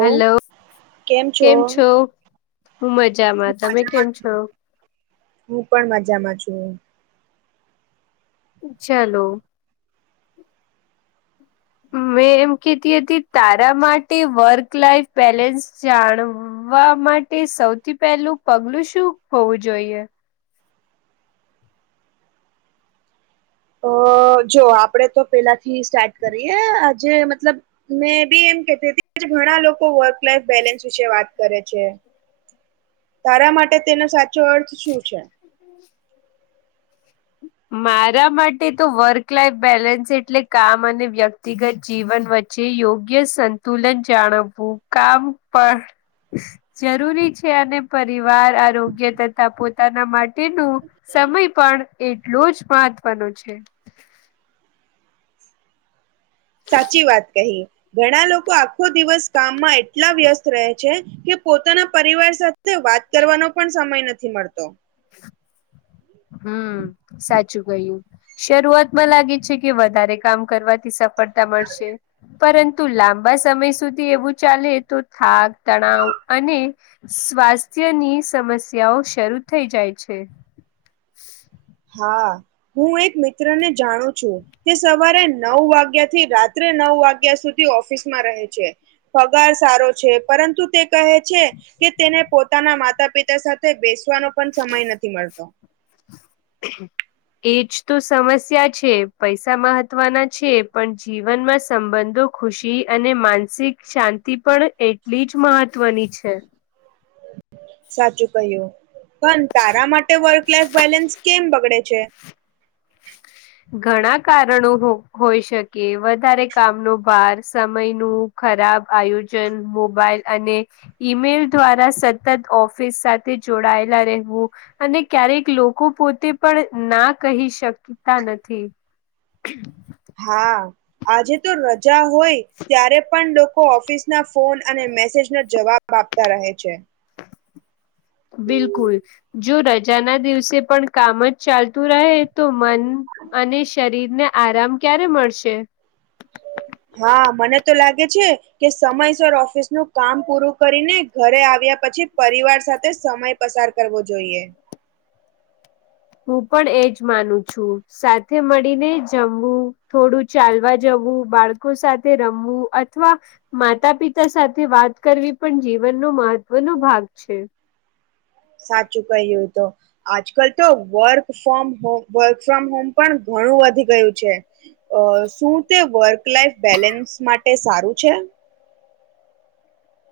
Hello કેમ છો હું હું મજામાં તમે કેમ મજામાં છું. છો હું પણ મજામાં છું ચાલો મેં એમ કેતી હતી તારા માટે વર્ક લાઈફ બેલેન્સ જાણવું આવવા માટે સૌથી પહેલું પગલું શું હોવું જોઈએ અ જો આપડે તો પેલાથી સ્ટાર્ટ કરીએ આજે મતલબ મેં બી એમ કેતી હતી ઘણા લોકો વર્ક લાઈફ બેલેન્સ વિશે વાત કરે છે તારા માટે તેનો સાચો અર્થ શું છે મારા માટે તો વર્ક લાઈફ બેલેન્સ એટલે કામ અને વ્યક્તિ વ્યક્તિગત જીવન વચ્ચે યોગ્ય સંતુલન જાળવવું કામ પણ જરૂરી છે અને પરિવાર આરોગ્ય તથા પોતાના માટેનું સમય પણ એટલો જ મહત્વનો છે સાચી વાત કહી ઘણા લોકો આખો દિવસ કામમાં એટલા વ્યસ્ત રહે છે કે પોતાના પરિવાર સાથે વાત કરવાનો પણ સમય નથી મળતો [inaudible] હા સાચું કહ્યું શરૂઆતમાં લાગે છે કે વધારે કામ કરવાથી સફળતા મળશે પરંતુ લાંબા સમય સુધી એવું ચાલે તો થાક તણાવ અને સ્વાસ્થ્યની સમસ્યાઓ શરૂ થઈ જાય છે [inaudible] હ હું એક મિત્ર ને જાણું છું તે સવારે નવ વાગ્યા થી રાત્રે નવ વાગ્યા સુધી ઓફિસમાં રહે છે. પગાર સારો છે, પરંતુ તે કહે છે. કે તેને પોતાના માતા પિતા સાથે બેસવાનો પણ સમય નથી મલતો [inaudible] એજ તો સમસ્યા છે, પૈસા મહત્વના છે, પણ જીવનમાં સંબંધો ખુશી અને માનસિક શાંતિ પણ એટલી જ મહત્વની છે. સાચું કહ્યું પણ તારા માટે વર્ ક્લાસ બેલેન્સ કેમ બગડે છે. ઘણા કારણો હો હોઈ શકે વધારે કામનો ભાર સમયનું ખરાબ આયોજન મોબાઈલ અને ઈમેલ દ્વારા સતત ઓફિસ સાથે જોડાયેલા રહેવું અને ક્યારેક લોકો પોતે પણ ના કહી શ તા નથી. હા આજે તો રજા હોય ત્યારે પણ લોકો ઓફિસ ના ફોન અને મેસેજના જવાબ આપતા રહે છે. બિલકુલ જો રજાના દિવસે પણ કામ જ ચાલતું રહે તો મન અને શરીરને આરામ ક્યારે મળશે? હાં મને તો લાગે છે. કે સમયસર ઓફિસનું કામ પૂરું કરીને ઘરે આવ્યા પછી પરિવાર સાથે સમય પસાર કરવો જોઈએ. હું પણ એજ માનું છું સાથે મળીને જમવું થોડું ચાલવા જવું બાળકો સાથે રમવું અથવા માતા પિતા સાથે વાત કરવી પણ જીવનનો મહત્વનો ભાગ છે. સાચું કહયું તો આજકાલ તો work from home work from home પણ ઘણું વધી ગયું છે. અ શું તે વર્ક લાઈફ બેલેન્સ માટે સારું છે?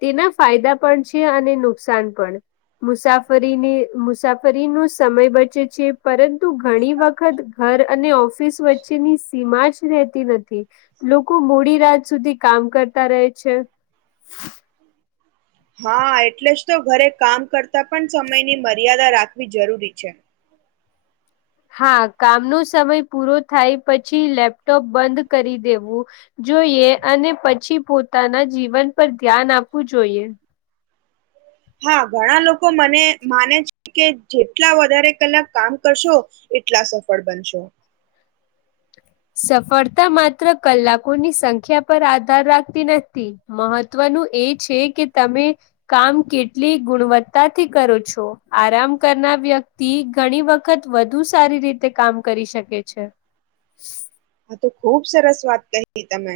તેના ફાયદા પણ છે, અને નુકસાન પણ મુસાફરીની મુસાફરીનુ સમય બચે છે, પરં તુ ઘણી વખત ઘર અને ઓફિસ વચ્ચેની સીમા જ રહેતી નથી લોકો મોડી રાત સુધી કામ કરતા રહે છે. હ [inaudible] હા એટલે જ તો ઘરે કામ કરતા પણ સમયની મર્યાદા રાખવી જરૂરી છે. હા કામનો સમય પૂરો થાય પછી લેપટોપ બંધ કરી દેવું જોઈએ અને પછી પોતાના જીવન પર ધ્યાન આપવું જોઈએ હા ઘણા લોકો મને માને છે, કે જેટલા વધારે કલાક કામ કરશો એ ટલા સફળ બનશો સફળતા માત્ર કલાકોની સંખ્યા પર આધાર રાખતી નથી મહત્વનું એ છે, કે તમે કામ કેટલી ગુણવત્તાથી કરો છો આરામ કરના વ્ય તી ઘણી વખત વધુ સારી રીતે કામ કરી શકે છે. હ [unintelligible] આ તો ખુબ સરસ વાત કહી તમે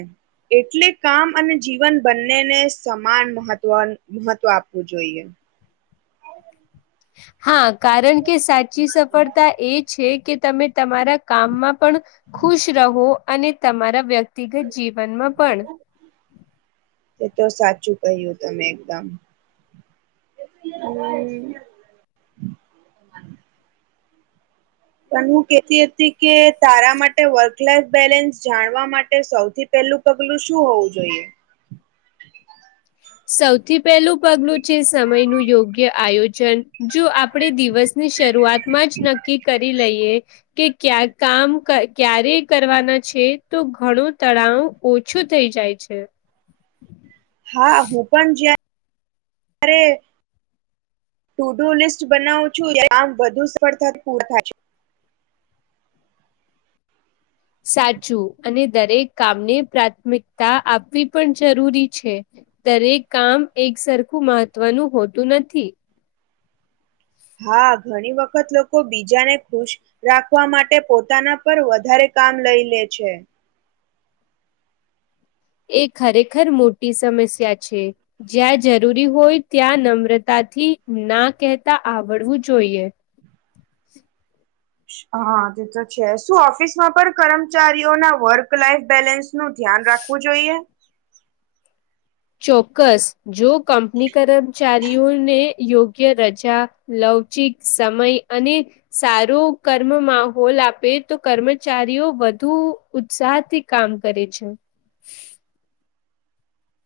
એટલે કામ અને જીવન બંનેને સમાન મહત્વન મહત્વ આપવું જોઈએ હા કારણ કે સાચી સફળતા એ છે, કે તમે તમારા કામમાં પણ ખુશ રહો અને તમારા વ્ય તીગત જીવનમાં પણ એ તો સાચું કહ્યું તમે એકદમ [inaudible] પણ હું કેતી હતી કે તારા માટે વર્ક લાઈફ બેલેન્સ જાણવા માટે સૌથી પેલું પગલું શું હોવું જોઈએ? સૌથી પહેલું પગનું છે સમય નું યોગ્ય આયોજન જો આપણે દિવસ ની શરૂઆતમાં જ નક્કી કરી લઈએ કે ક્યા કામ ક્યારે કરવાના છે તો ઘણું તણાવ ઓછો થઇ જાય છે હા હુ પણ જયારે ટુ ડુ લિસ્ટ બનાવું છું આમ વધુ સફળતા પૂર થાય સાચું અને દરેક કામને પ્રાથમિકતા આપવી પણ જરૂરી છે દરેક કામ એક સરખું મહત્વનું હોતું નથી હા ઘણી વખત લોકો બીજાને ખુશ રાખવા માટે પોતાના પર વધારે કામ લઈ લે છે એ ખરેખર મોટી સમસ્યા છે જ્યાં જરૂરી હોય ત્યાં નમ્રતાથી ના કહેતા આવડવું જોઈએ હા તે તો છે શું ઓફિસમાં પણ કર્મચારીઓના વર્ક લાઈફ બેલેન્સ નું ધ્યાન રાખવું જોઈએ ચોક્કસ જો કંપની કરમ ચારી્યોને યોગ્ય રજા લવચિક સમય અને સારો કર્મ માહોલ આપે તો કર્મચારીઓ વધુ ઉત્સાહ થી કામ કરે છે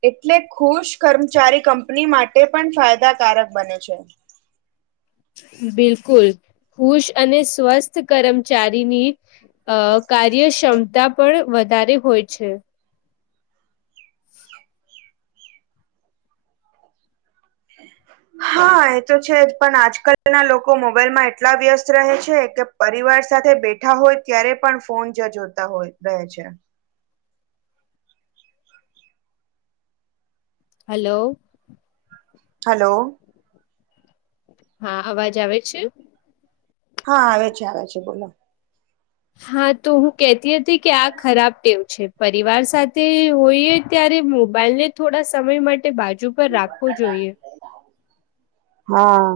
એટલે ખુશ કર્મચારી કંપની માટે પણ ફાયદાકારક બને છે બિલકુલ ખુશ અને સ્વસ્થ કર્મચારીની અ કાર્યક્ષમતા પણ વધારે હોય છે હા એ તો છે જ પણ આજકાલના લોકો મોબાઈલમાં એટલા વ્યસ્ત રહે છે કે પરિવાર સાથે બેઠા હોય ત્યારે પણ ફોન જ જોતા હોય રહે છે હલો હલો હા અવાજ આવે છે હા આવે છે આવે છે બોલો હા તો હું કેતી હતી કે આ ખરાબ ટેવ છે પરિવાર સાથે હોઈએ ત્યારે મોબાઈલ ને થોડા સમય માટે બાજુ પર રાખવો જોઈએ હા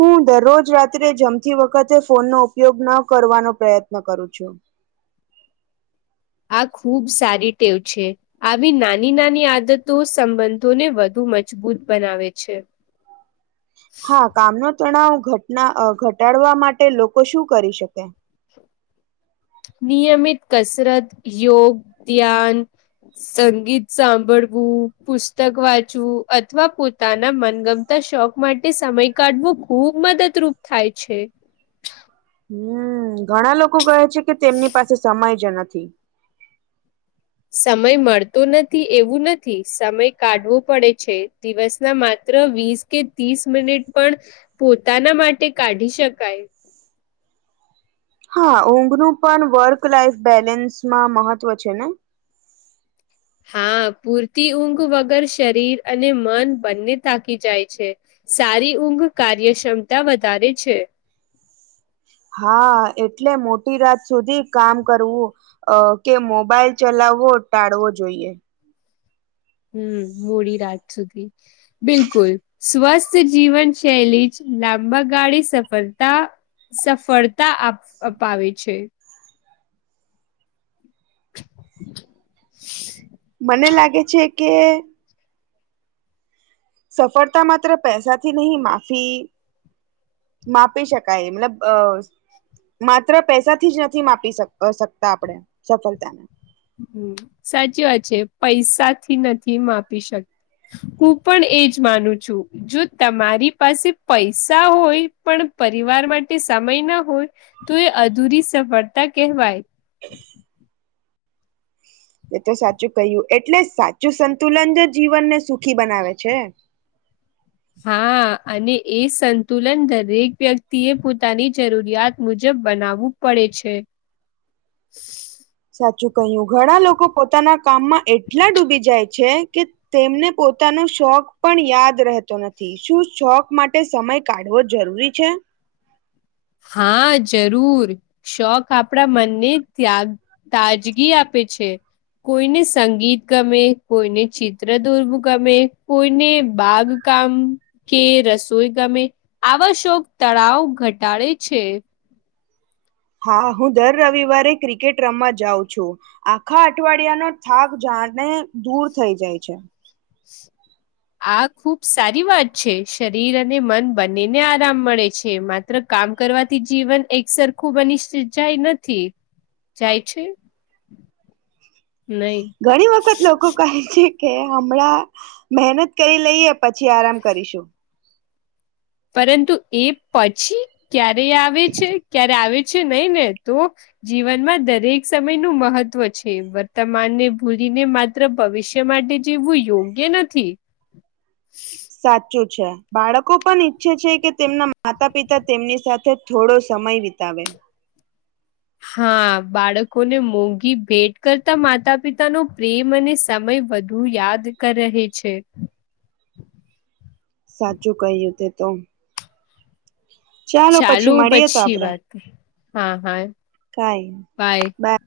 હું દરરોજ રાત્રે જમતી વખતે ફોનનો ઉપયોગ ન કરવાનો પ્રયત્ન કરું છું આ ખુબ સારી ટેવ છે આવી નાની નાની આદતો સંબંધોને વધુ મજબૂત બનાવે છે, હા કામનોો તણાવ ઘટના ઘટાડવા માટે લોકો શું કરી શકે નિયમિત કસરત યોગ ધ્યાન સંગીત સાંભળવું પુસ્તક વાંચવું અથવા પોતાના મનગમ શોખ માટે સમય કાઢવો ખુબ મદદરૂપ થાય છે હમ ઘણા લોકો કહે છે કે તેમની પાસે સમય જ નથી સમય મળતો નથી એવું નથી સમય કાઢવો પડે છે દિવસ ના માત્ર વીસ કે ત્રીસ મિનિટ પણ પોતાના માટે કાઢી શકાય હા ઊંઘ નું પણ વર્ક લાઈફ બેલેન્સમાં મહત્વ છે ને હા પૂરતી ઊંઘ વગર શરીર અને મન બંને થાકી જાય છે સારી ઊંઘ કાર્યક્ષમતા વધારે છે હા એટલે મોટી રાત સુધી કામ કરવું અ કે મોબાઈલ ચલાવવો ટાળવો જોઈએ હમ્મ મોડી રાત સુધી બિલકુલ સ્વસ્થ જીવન શૈલી લાંબા ગાડી સફળતા સફળ તા અપાવે છે મને લાગે છે કે સફળતા માત્ર પૈસાથી નહી માફી માપી શકાય મતલબ અ માત્ર પૈસાથી જ નથી માપી સકતા આપણે સફળતા ને હમ્મ સાચી વાત છે પૈસા થી નથી માપી શકત હું પણ એજ માનું છું. જો તમારી પાસે પૈસા હોય પણ પરિવાર માટે સમય ના હોય તો એ અધૂરી સફળતા કહેવાય એ તો સાચું કહ્યું એટલે સાચું સંતુલન જ જીવનને સુખી બનાવે છે. હા અને એ સંતુલન દરેક વ્યક્તિ એ પોતાની જરૂરિયાત મુજબ બનાવવું પડે છે સાચું કહ્યું ઘણા લોકો પોતાના કામમાં એટલા ડૂબી જાય છે કે તેમને પોતાનો શોખ પણ યાદ રહેતો નથી શું શોખ માટે સમય કાઢવો જરૂરી છે? હા જરૂર શોખ આપણા મનને ત્યાગ તાજગી આપે છે કોઈને સંગીત ગમે, કોઈને ચિત્ર દોરવું ગમે, કોઈને બાગ કામ કે રસોઈ ગમે આવા શોક તળાવ ઘટાડે છે હા હું દર રવિવારે ક્રિકેટ રમવા જાઉં છું. આખા અઠવાડિયાનો થાક જાને દૂર થઈ જાય છે. આ ખુબ સારી વાત છે શરીર અને મન બંનેને આરામ મળે છે માત્ર કામ કરવાથી જીવન એક સરખું બનીસ જાય નથી જાય છે નહી. ઘણી વખત લોકો કહે છે કે હમણાં મહેનત કરી લઈએ પછી આરામ કરીશું પરંતુ એ પછી ક્યારે આવે છે ક્યારે આવે છે નહીં ને તો જીવનમાં દરેક સમયનું મહત્વ છે વર્તમાનને ભૂલીને માત્ર ત્ર ભવિષ્ય માટે જીવવું યોગ્ય નથી. સાચું છે બાળકો પણ ઈચ્છે છે કે તેમના માતા પિતા તેમની સાથે થોડો સમય વિતાવે હા બાળકોને મોંઘી ભેટ કરતા માતા પિતા નો પ્રેમ અને સમય વધ હું યાદ કર રહે છે સાચું કહ્યું તે તો ચાલો પછી ચાલુ મળીએ તો પછી વાત હે હા હા કઈ બાય બા